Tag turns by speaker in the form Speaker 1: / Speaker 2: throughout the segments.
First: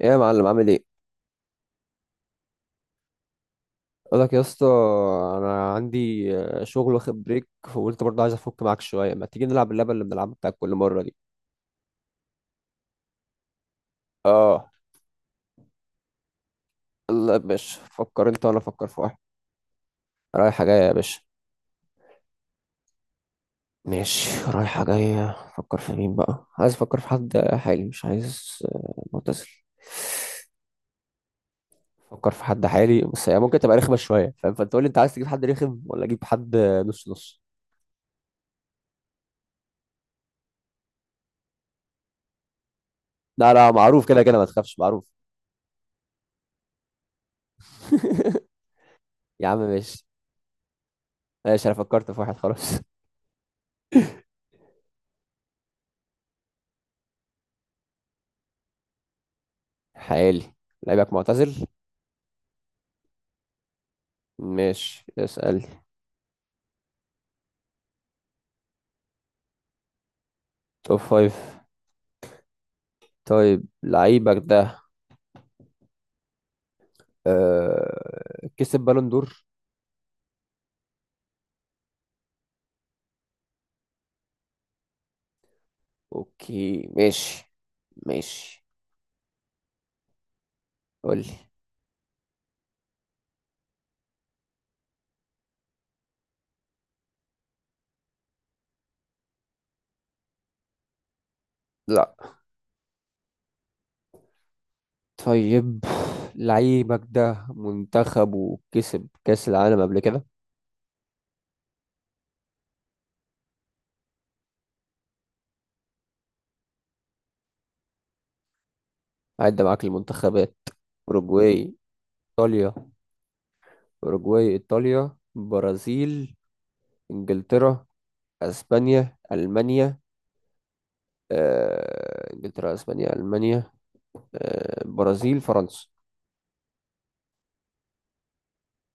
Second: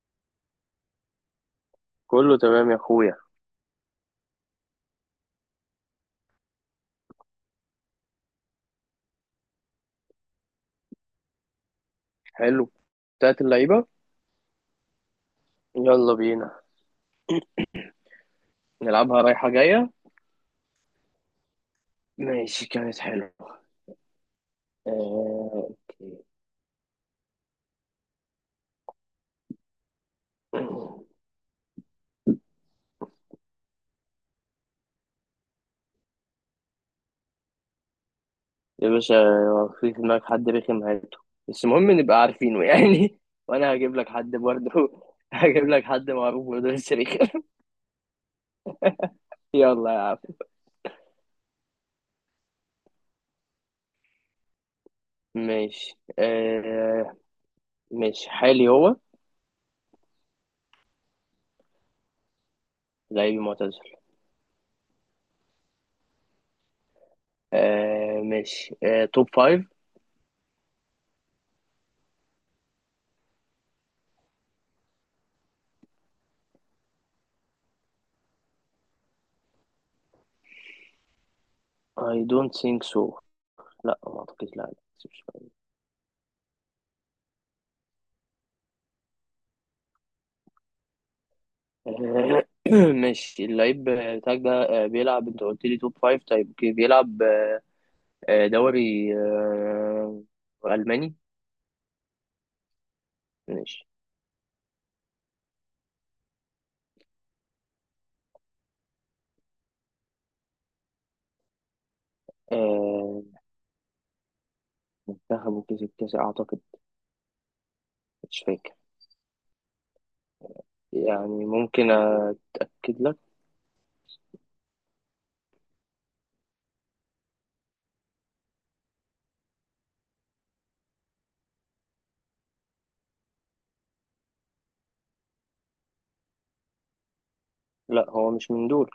Speaker 1: ايه يا معلم، عامل ايه؟
Speaker 2: كله تمام يا اخويا.
Speaker 1: اقول لك يا اسطى، انا عندي شغل واخد بريك، فقلت برضه عايز افك معاك شويه. ما تيجي نلعب اللعبه اللي بنلعبها بتاعت كل مره دي؟
Speaker 2: حلو. بتاعت اللعيبة.
Speaker 1: اه.
Speaker 2: يلا بينا.
Speaker 1: لا يا باشا، فكر انت وانا افكر في واحد.
Speaker 2: نلعبها رايحة جاية.
Speaker 1: رايحه جايه يا باشا.
Speaker 2: ماشي، كانت حلوة.
Speaker 1: ماشي، رايحه جايه.
Speaker 2: آه،
Speaker 1: فكر في مين
Speaker 2: أوكي.
Speaker 1: بقى. عايز افكر في حد حالي مش عايز معتزل. فكر في حد حالي بس هي ممكن تبقى رخمه شويه، فاهم؟ فانت قول لي انت عايز تجيب حد رخم ولا اجيب حد. نص نص.
Speaker 2: يا باشا، في دماغك حد رخم، هاته. بس المهم نبقى عارفينه يعني.
Speaker 1: لا لا،
Speaker 2: وانا هجيب
Speaker 1: معروف
Speaker 2: لك
Speaker 1: كده
Speaker 2: حد
Speaker 1: كده ما تخافش،
Speaker 2: برضه.
Speaker 1: معروف.
Speaker 2: هجيب لك حد معروف برضه بس رخم.
Speaker 1: يا عم
Speaker 2: يلا يا
Speaker 1: ماشي.
Speaker 2: عم.
Speaker 1: ماشي انا فكرت في واحد خلاص.
Speaker 2: ماشي. آه، ماشي. حالي هو.
Speaker 1: حالي. لعيبك معتزل.
Speaker 2: لعيبي معتزل.
Speaker 1: ماشي، اسأل.
Speaker 2: آه، ماشي. آه، توب فايف.
Speaker 1: توب فايف. طيب لعيبك ده كسب بالون دور؟
Speaker 2: I don't think so. لا، ما اعتقدش، لا. لا.
Speaker 1: اوكي ماشي. ماشي. قولي.
Speaker 2: آه، ماشي، اللعيب بتاعك ده بيلعب. انت قلت لي توب فايف، طيب اوكي بيلعب دوري ألماني.
Speaker 1: لا.
Speaker 2: ماشي.
Speaker 1: طيب لعيبك ده منتخب وكسب كأس العالم قبل كده؟
Speaker 2: آه، منتخبه كسب كاس أعتقد. مش فاكر.
Speaker 1: عدى معاك المنتخبات.
Speaker 2: يعني
Speaker 1: أوروجواي.
Speaker 2: ممكن
Speaker 1: إيطاليا.
Speaker 2: أتأكد لك.
Speaker 1: أوروجواي إيطاليا برازيل. إنجلترا. أسبانيا ألمانيا. انجلترا اسبانيا المانيا. برازيل فرنسا.
Speaker 2: لا، هو مش من دول.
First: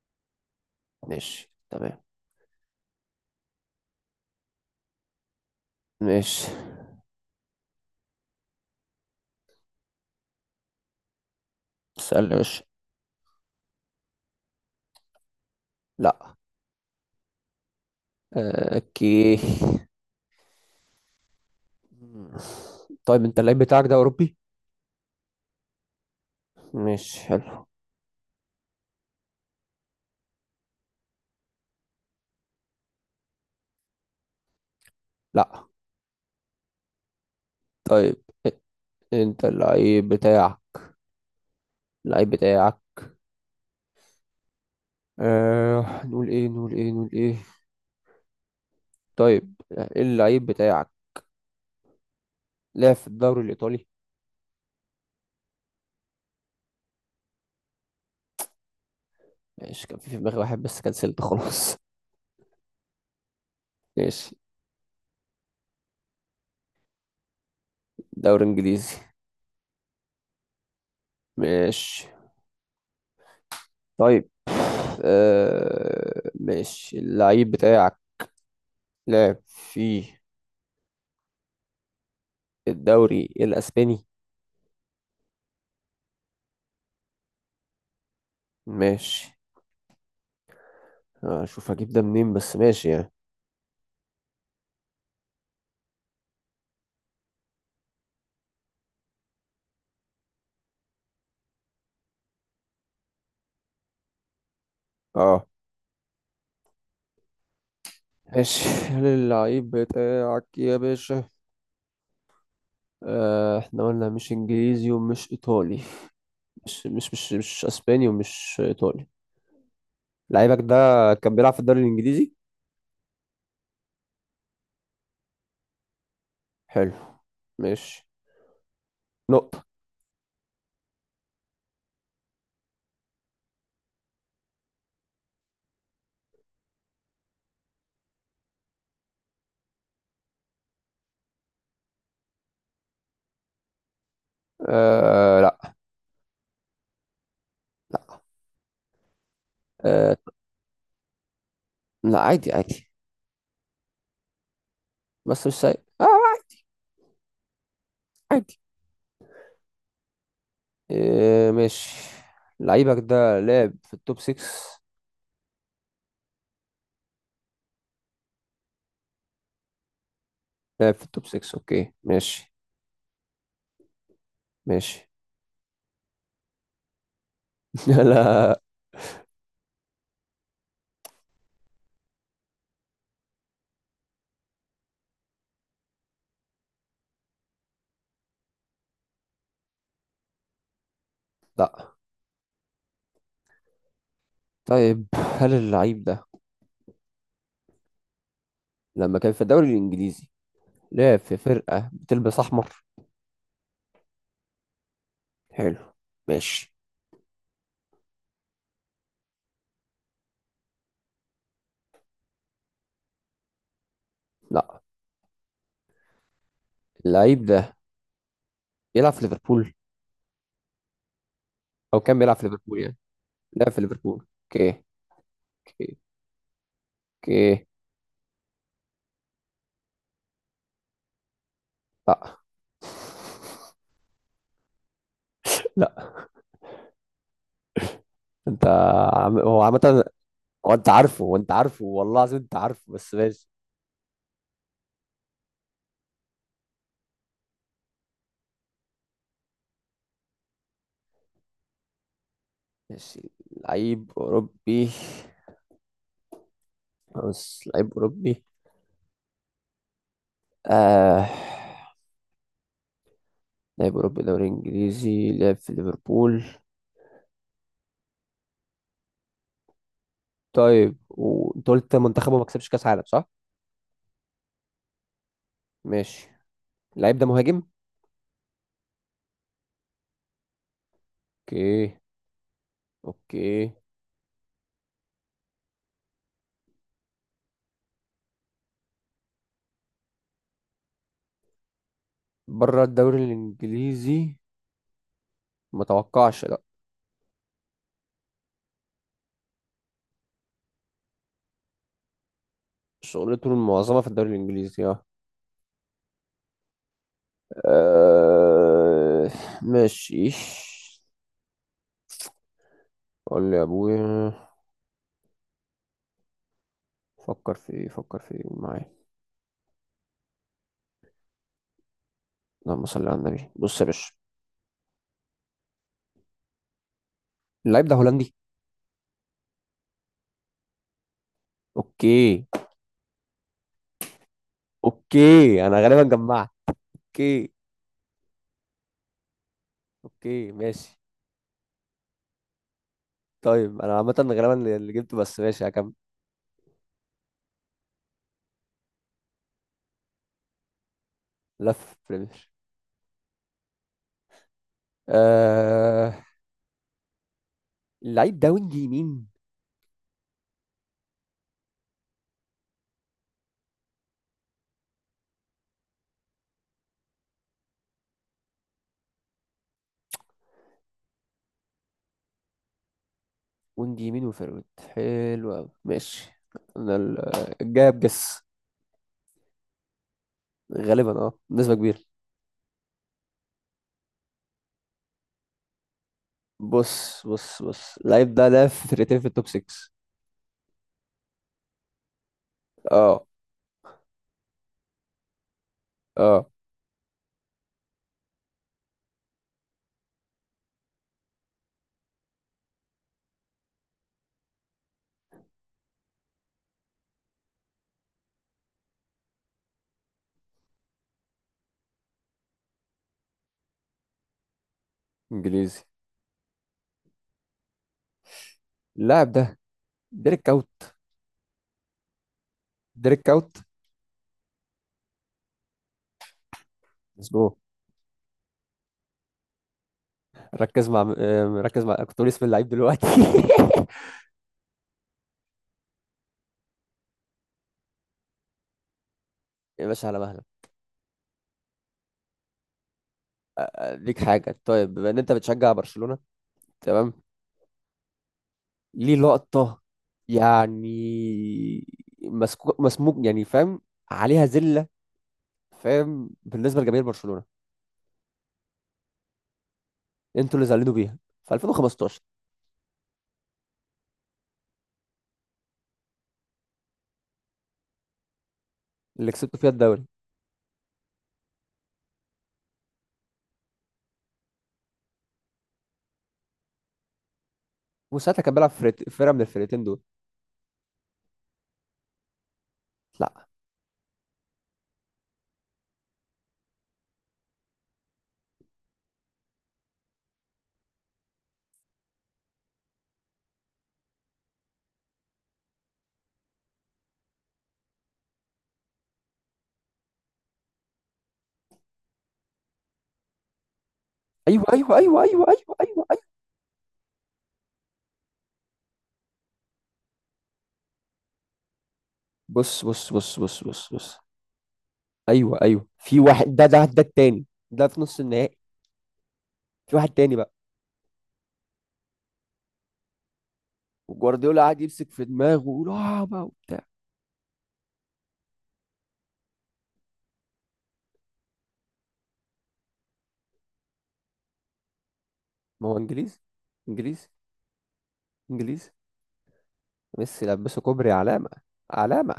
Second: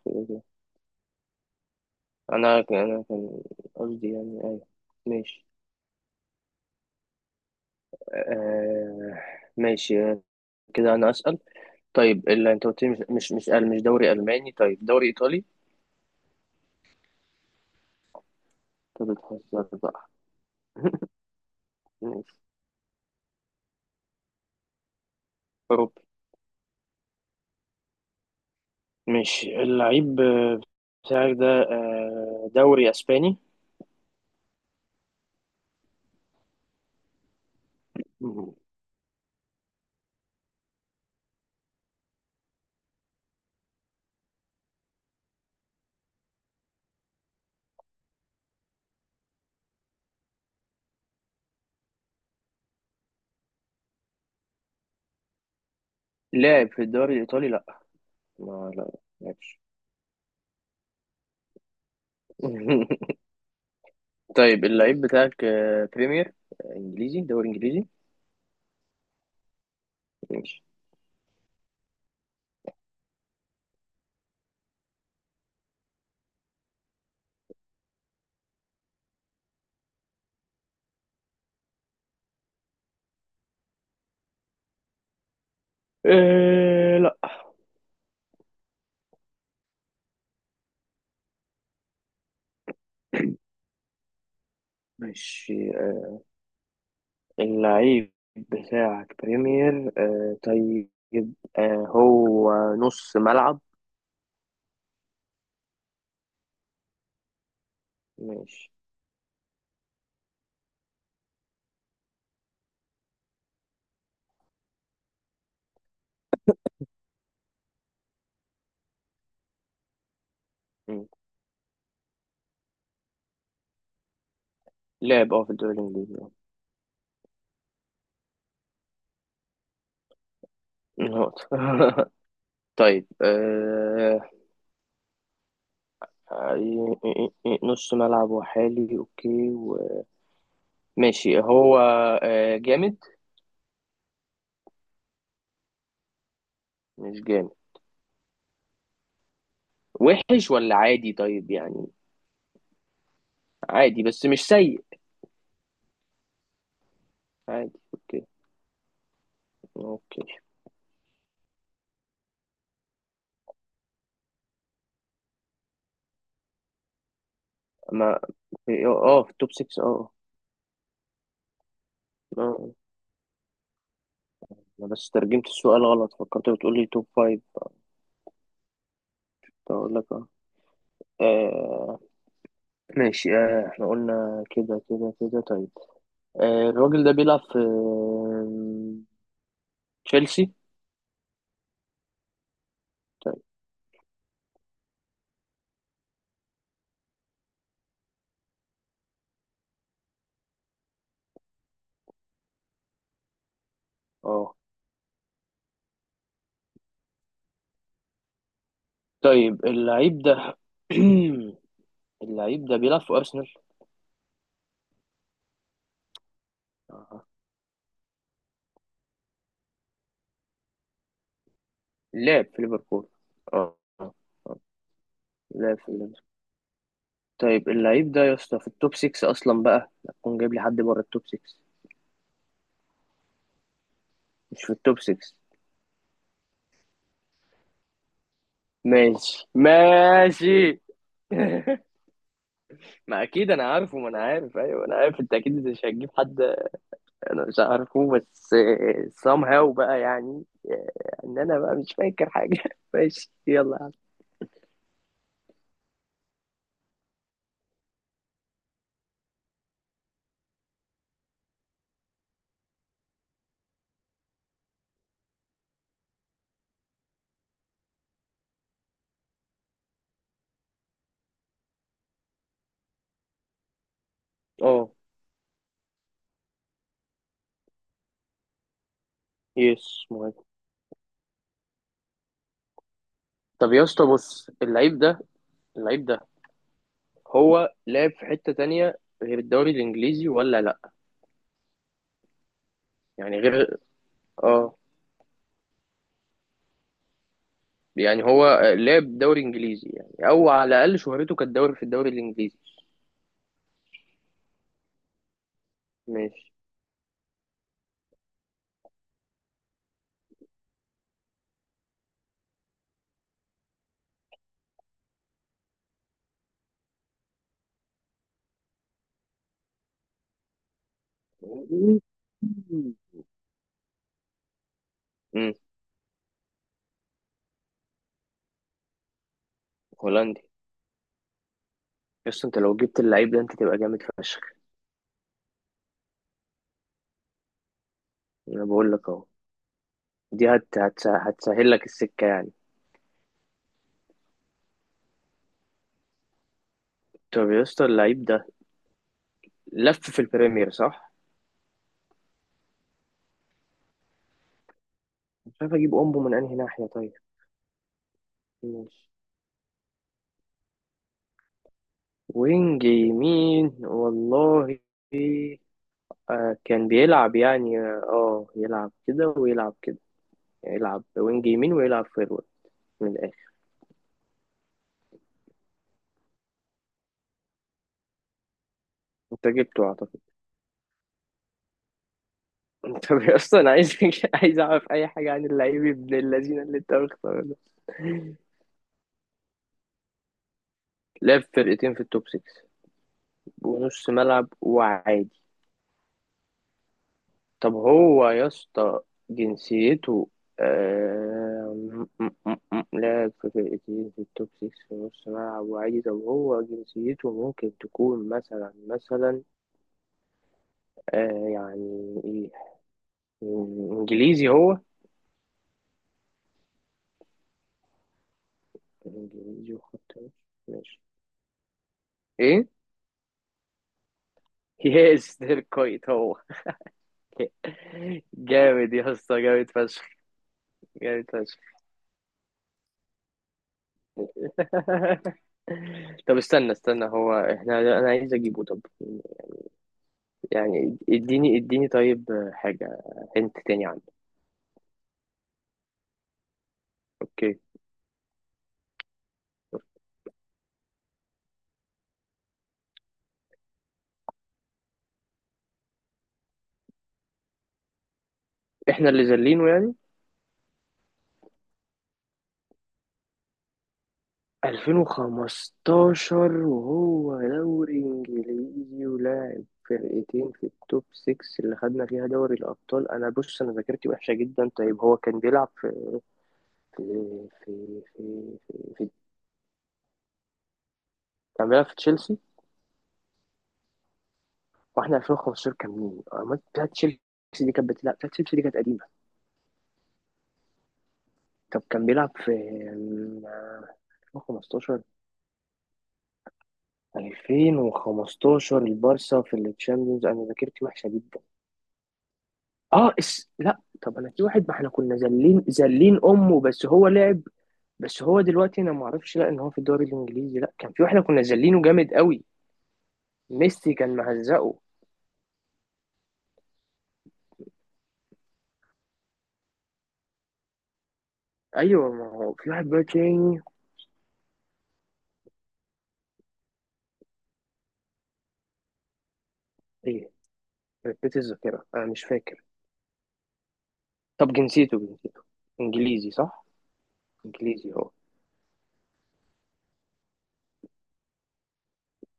Speaker 1: ماشي تمام.
Speaker 2: أنا كان قصدي، يعني أيوه. ماشي.
Speaker 1: ماشي.
Speaker 2: آه، ماشي. كده أنا أسأل. طيب،
Speaker 1: اسال يا
Speaker 2: اللي
Speaker 1: باشا.
Speaker 2: أنت قلت لي مش دوري ألماني. طيب، دوري إيطالي؟
Speaker 1: لا.
Speaker 2: طب
Speaker 1: اوكي.
Speaker 2: بتهزر بقى. ماشي.
Speaker 1: طيب انت اللعيب بتاعك ده اوروبي؟
Speaker 2: أوروبي.
Speaker 1: ماشي حلو.
Speaker 2: ماشي، اللعيب بتاعك ده دوري اسباني؟
Speaker 1: لا. طيب.
Speaker 2: مم.
Speaker 1: انت اللعيب بتاعك. اللعيب بتاعك. نقول ايه نقول ايه نقول ايه. طيب، اللعيب بتاعك لعب في الدوري الايطالي؟
Speaker 2: لاعب في الدوري الايطالي؟ لا، ما لا لعبش.
Speaker 1: ماشي، كان في دماغي واحد بس كنسلت خلاص. ماشي.
Speaker 2: طيب، اللعيب بتاعك بريمير انجليزي. دوري انجليزي.
Speaker 1: دوري انجليزي.
Speaker 2: ماشي.
Speaker 1: ماشي. طيب. ماشي. اللعيب بتاعك لعب في الدوري الأسباني؟
Speaker 2: أه، لا.
Speaker 1: ماشي. أشوف هجيب ده منين بس ماشي يعني.
Speaker 2: ماشي، اللعيب بتاعك بريمير أه. طيب، أه هو نص ملعب.
Speaker 1: اه. ماشي.
Speaker 2: ماشي.
Speaker 1: هل اللعيب بتاعك يا باشا، احنا قلنا مش انجليزي ومش ايطالي. مش اسباني ومش ايطالي. لعيبك ده
Speaker 2: مم.
Speaker 1: كان بيلعب في الدوري الانجليزي؟
Speaker 2: لعب اه في الدوري الانجليزي آه.
Speaker 1: حلو. ماشي. نقطة.
Speaker 2: نقطة. طيب، أه نص ملعب وحالي اوكي و ماشي، هو جامد؟
Speaker 1: آه لا.
Speaker 2: مش جامد؟
Speaker 1: آه.
Speaker 2: وحش ولا عادي طيب يعني؟
Speaker 1: لا عادي عادي،
Speaker 2: عادي بس مش سيء.
Speaker 1: بس مش سيء. آه
Speaker 2: عادي. اوكي.
Speaker 1: عادي.
Speaker 2: اوكي.
Speaker 1: إيه ماشي. لعيبك ده لعب في التوب 6؟
Speaker 2: ما اه في التوب 6 اه.
Speaker 1: لعب في التوب 6. اوكي ماشي.
Speaker 2: اه. أنا
Speaker 1: ماشي.
Speaker 2: بس ترجمت السؤال غلط، فكرت بتقول لي توب 5.
Speaker 1: لا.
Speaker 2: اقول لك اه. آه، ماشي. آه، احنا قلنا كده كده كده. طيب. آه، الراجل ده بيلعب في تشيلسي؟
Speaker 1: لا.
Speaker 2: طيب،
Speaker 1: طيب هل اللعيب ده لما كان في الدوري الانجليزي لعب في فرقة بتلبس احمر؟
Speaker 2: اه.
Speaker 1: حلو. ماشي.
Speaker 2: طيب، اللعيب ده اللعيب ده بيلعب في أرسنال؟
Speaker 1: لا.
Speaker 2: أها.
Speaker 1: اللعيب ده بيلعب في ليفربول، او كان بيلعب في
Speaker 2: لعب في
Speaker 1: ليفربول يعني.
Speaker 2: ليفربول،
Speaker 1: لعب
Speaker 2: اه
Speaker 1: في
Speaker 2: آه.
Speaker 1: ليفربول اوكي.
Speaker 2: لعب في
Speaker 1: اوكي.
Speaker 2: ليفربول.
Speaker 1: اوكي.
Speaker 2: طيب، اللعيب ده يا اسطى في التوب 6 أصلا، بقى هتكون جايب لي حد بره التوب 6؟
Speaker 1: لا.
Speaker 2: مش في التوب 6؟
Speaker 1: لا. انت... عم...
Speaker 2: ماشي.
Speaker 1: هو عامة، هو
Speaker 2: ماشي.
Speaker 1: انت عارفه، هو انت عارفه والله العظيم انت عارفه بس
Speaker 2: ما
Speaker 1: ماشي.
Speaker 2: اكيد انا عارفه، ما انا عارف، ايوه انا عارف انت اكيد مش هتجيب حد. انا مش عارفه بس somehow بقى يعني. آه، انا بقى مش فاكر حاجه.
Speaker 1: ماشي.
Speaker 2: ماشي، يلا يا عم.
Speaker 1: لعيب أوروبي. بص، لعيب أوروبي. آه. لعيب أوروبي دوري إنجليزي لعب في ليفربول. طيب وأنت قلت منتخبه ما كسبش كأس عالم، صح؟
Speaker 2: اه.
Speaker 1: ماشي. اللعيب ده مهاجم؟
Speaker 2: يس مهم.
Speaker 1: أوكي. أوكي.
Speaker 2: طب يا اسطى، بص، اللعيب ده هو لعب في حتة تانية غير الدوري الانجليزي ولا لا؟
Speaker 1: بره الدوري
Speaker 2: يعني غير،
Speaker 1: الإنجليزي.
Speaker 2: اه.
Speaker 1: ما توقعش لا.
Speaker 2: يعني هو لعب دوري انجليزي يعني، او على الاقل شهرته كانت في الدوري الانجليزي.
Speaker 1: شغلته المعظمة في الدوري الإنجليزي اه.
Speaker 2: ماشي.
Speaker 1: آه، ماشي. قول لي يا أبويا. فكر في إيه، فكر في إيه معايا. اللهم صل على النبي. بص يا باشا،
Speaker 2: امم
Speaker 1: اللعيب ده هولندي.
Speaker 2: هولندي؟
Speaker 1: اوكي.
Speaker 2: بس انت لو جبت اللعيب ده، انت تبقى جامد فشخ.
Speaker 1: اوكي انا غالبا جمعت. اوكي.
Speaker 2: انا بقول لك اهو. دي
Speaker 1: اوكي ماشي.
Speaker 2: هتسهل لك السكة يعني.
Speaker 1: طيب انا عامه غالبا اللي جبته، بس ماشي هكمل.
Speaker 2: طب يا اسطى، اللعيب ده لف في البريمير صح؟
Speaker 1: لف بريمير.
Speaker 2: مش عارف اجيب
Speaker 1: آه...
Speaker 2: امبو من انهي ناحية. طيب،
Speaker 1: اللعيب ده وينج
Speaker 2: ماشي،
Speaker 1: يمين.
Speaker 2: وينج يمين والله. آه، كان بيلعب يعني اه، يلعب كده ويلعب كده. يعني يلعب وينج يمين ويلعب فيرويد من الاخر.
Speaker 1: وينج يمين وفيرويد، حلو قوي. ماشي. انا الجاب جس.
Speaker 2: انت جبته اعتقد.
Speaker 1: غالبا اه بنسبه كبيره.
Speaker 2: انت اصلا عايز عايز اعرف اي حاجه عن اللعيب ابن اللذين اللي انت
Speaker 1: بص
Speaker 2: مختاره ده.
Speaker 1: بص بص اللعيب ده لعب في فرقتين في التوب 6.
Speaker 2: لعب فرقتين في التوب 6
Speaker 1: اه.
Speaker 2: ونص ملعب وعادي.
Speaker 1: اه
Speaker 2: طب هو يا اسطى جنسيته، لاعب في فرقتين في التوب 6 في نص ملعب وعادي. طب هو جنسيته ممكن تكون مثلا مثلا؟ آه يعني ايه، انجليزي هو؟
Speaker 1: انجليزي. اللاعب ده
Speaker 2: انجليزي وخط وش.
Speaker 1: ديريك كاوت.
Speaker 2: ماشي. ايه؟
Speaker 1: ديريك كاوت.
Speaker 2: يس، ده الكويت هو.
Speaker 1: مظبوط.
Speaker 2: جامد يا اسطى، جامد فشخ.
Speaker 1: ركز مع
Speaker 2: جامد فشخ.
Speaker 1: ركز مع، كنت بقول اسم اللعيب دلوقتي.
Speaker 2: طب، استنى استنى، هو احنا، انا عايز اجيبه. طب
Speaker 1: يا باشا على مهلك.
Speaker 2: يعني اديني اديني طيب حاجة. انت تاني عنه.
Speaker 1: ليك حاجة، طيب. بما ان انت بتشجع برشلونة، تمام.
Speaker 2: اوكي.
Speaker 1: ليه لقطة يعني، مسكوك مسموك يعني، فاهم؟ عليها زلة، فاهم؟ بالنسبة لجماهير برشلونة
Speaker 2: احنا اللي زلينه يعني.
Speaker 1: انتوا اللي زعلانين بيها، في 2015،
Speaker 2: 2015، وهو دوري انجليزي
Speaker 1: اللي كسبتوا
Speaker 2: ولاعب
Speaker 1: فيها الدوري،
Speaker 2: فرقتين في التوب 6 اللي خدنا فيها دوري الابطال. انا بص انا ذاكرتي وحشه جدا. طيب هو كان بيلعب في في في
Speaker 1: وساعتها كان
Speaker 2: في,
Speaker 1: بيلعب في
Speaker 2: في,
Speaker 1: فرقة
Speaker 2: في
Speaker 1: فرقة من الفرقتين دول.
Speaker 2: كان بيلعب في تشيلسي.
Speaker 1: لا.
Speaker 2: واحنا 2015 كان مين؟ أمال بتاعت تشيلسي دي كانت بتلعب، بتاعت تشيلسي دي كانت قديمه. طب كان بيلعب في 2015، 2015 البارسا في التشامبيونز. انا ذاكرتي وحشه جدا. اه، اس... لا. طب انا، في
Speaker 1: ايوه
Speaker 2: واحد ما احنا
Speaker 1: ايوه
Speaker 2: كنا
Speaker 1: ايوه ايوه ايوه
Speaker 2: زلين
Speaker 1: ايوه
Speaker 2: زلين
Speaker 1: ايوه.
Speaker 2: امه بس هو لعب. بس هو دلوقتي، انا ما اعرفش لا ان هو في الدوري الانجليزي، لا. كان في واحد كنا زلينه جامد قوي،
Speaker 1: بص بص بص بص بص
Speaker 2: ميسي كان
Speaker 1: بص.
Speaker 2: مهزقه.
Speaker 1: ايوه ايوه. في واحد، ده التاني ده في نص النهائي. في واحد تاني بقى.
Speaker 2: ايوه، ما هو في واحد بقى تاني.
Speaker 1: وجوارديولا قاعد يمسك في دماغه ويقول اه بقى وبتاع.
Speaker 2: ايه. ركبت الذاكره، انا مش فاكر. طب جنسيته،
Speaker 1: ما هو
Speaker 2: انجليزي
Speaker 1: انجليزي.
Speaker 2: صح؟
Speaker 1: انجليزي.
Speaker 2: انجليزي هو؟
Speaker 1: انجليزي. ميسي لبسه كوبري علامة، علامة.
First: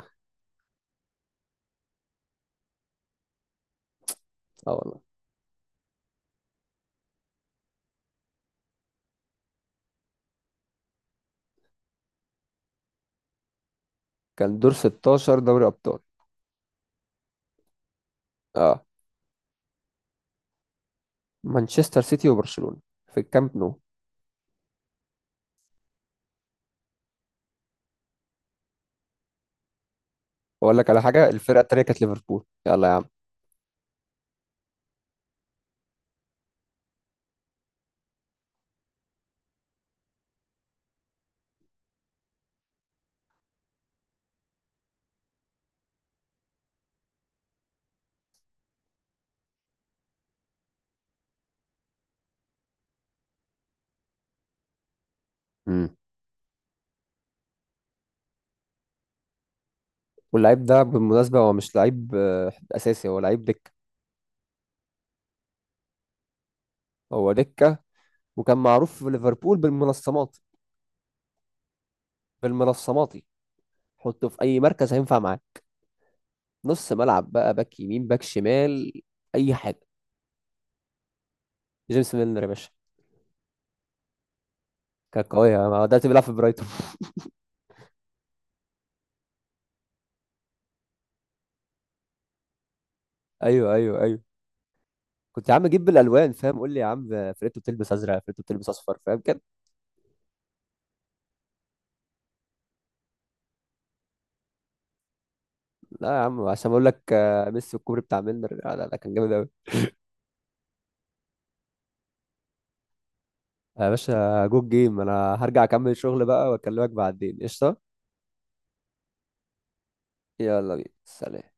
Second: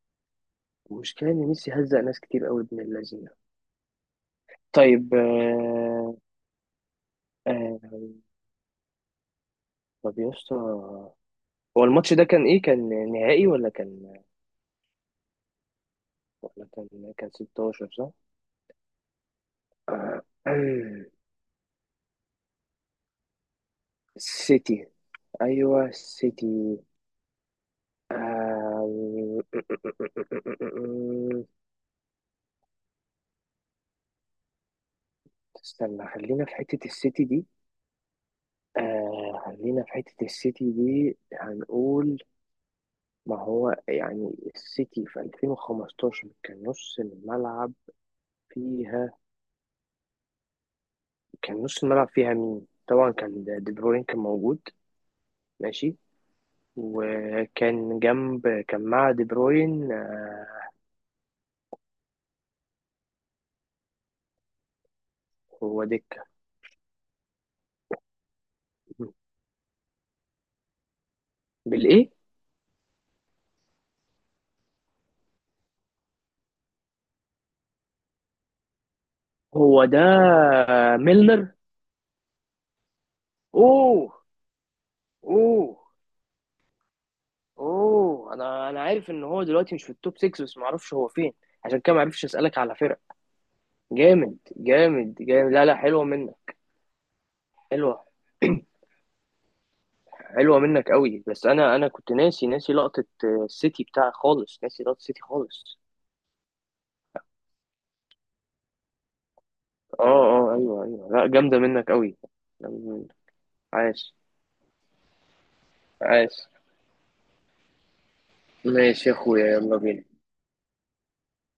Speaker 2: المشكله ان ميسي هزق ناس كتير قوي، ابن اللذينه.
Speaker 1: اه والله.
Speaker 2: طيب، آه... طب يا اسطى، هو الماتش ده كان ايه، كان نهائي ولا كان،
Speaker 1: كان دور 16 دوري ابطال.
Speaker 2: كان 16 صح؟
Speaker 1: اه.
Speaker 2: آه،
Speaker 1: مانشستر سيتي وبرشلونة في الكامب نو.
Speaker 2: سيتي. ايوه، سيتي. آه،
Speaker 1: اقول لك على حاجة، الفرقة التانية كانت ليفربول، يلا يا عم.
Speaker 2: استنى، خلينا في حتة السيتي دي. آه، خلينا في حتة السيتي دي، هنقول. ما هو يعني السيتي في 2015 كان نص الملعب فيها، كان نص الملعب فيها مين؟ طبعا كان دي بروين كان موجود.
Speaker 1: امم.
Speaker 2: ماشي. وكان جنب، كان مع دي بروين
Speaker 1: واللعيب ده بالمناسبة هو مش لعيب اساسي، هو لعيب دكة.
Speaker 2: هو دكة.
Speaker 1: هو دكة. وكان معروف في ليفربول بالمنصمات.
Speaker 2: بالإيه؟
Speaker 1: بالمنصماتي. حطه في اي مركز هينفع معاه. نص ملعب بقى، باك يمين، باك شمال، اي حاجة.
Speaker 2: هو ده ميلنر.
Speaker 1: جيمس ميلنر يا باشا.
Speaker 2: اوه.
Speaker 1: كان قوي
Speaker 2: اوه.
Speaker 1: ده، دلوقتي بيلعب في برايتون.
Speaker 2: اوه انا عارف ان هو دلوقتي مش في التوب 6 بس ما اعرفش هو فين، عشان كده ما عرفش اسالك على فرق.
Speaker 1: ايوه ايوه ايوه.
Speaker 2: جامد جامد
Speaker 1: كنت
Speaker 2: جامد،
Speaker 1: يا عم
Speaker 2: لا لا،
Speaker 1: اجيب
Speaker 2: حلوه
Speaker 1: بالالوان
Speaker 2: منك.
Speaker 1: فاهم، قول لي يا عم فرقته بتلبس
Speaker 2: حلوه.
Speaker 1: ازرق، فرقته بتلبس اصفر، فاهم كده.
Speaker 2: حلوه منك قوي. بس انا كنت ناسي ناسي لقطه السيتي بتاع خالص، ناسي لقطه السيتي خالص.
Speaker 1: لا يا عم عشان اقول لك ميسي والكوبري بتاع ميلنر، لا لا لا، كان جامد قوي.
Speaker 2: اه، اه، ايوه، ايوه، لا، جامده منك قوي. جامدة منك.
Speaker 1: يا
Speaker 2: عاش.
Speaker 1: باشا جود جيم، انا هرجع اكمل شغل
Speaker 2: عاش.
Speaker 1: بقى واكلمك بعدين، قشطه.
Speaker 2: ماشي يا اخويا. يلا بينا.
Speaker 1: يلا بينا، سلام.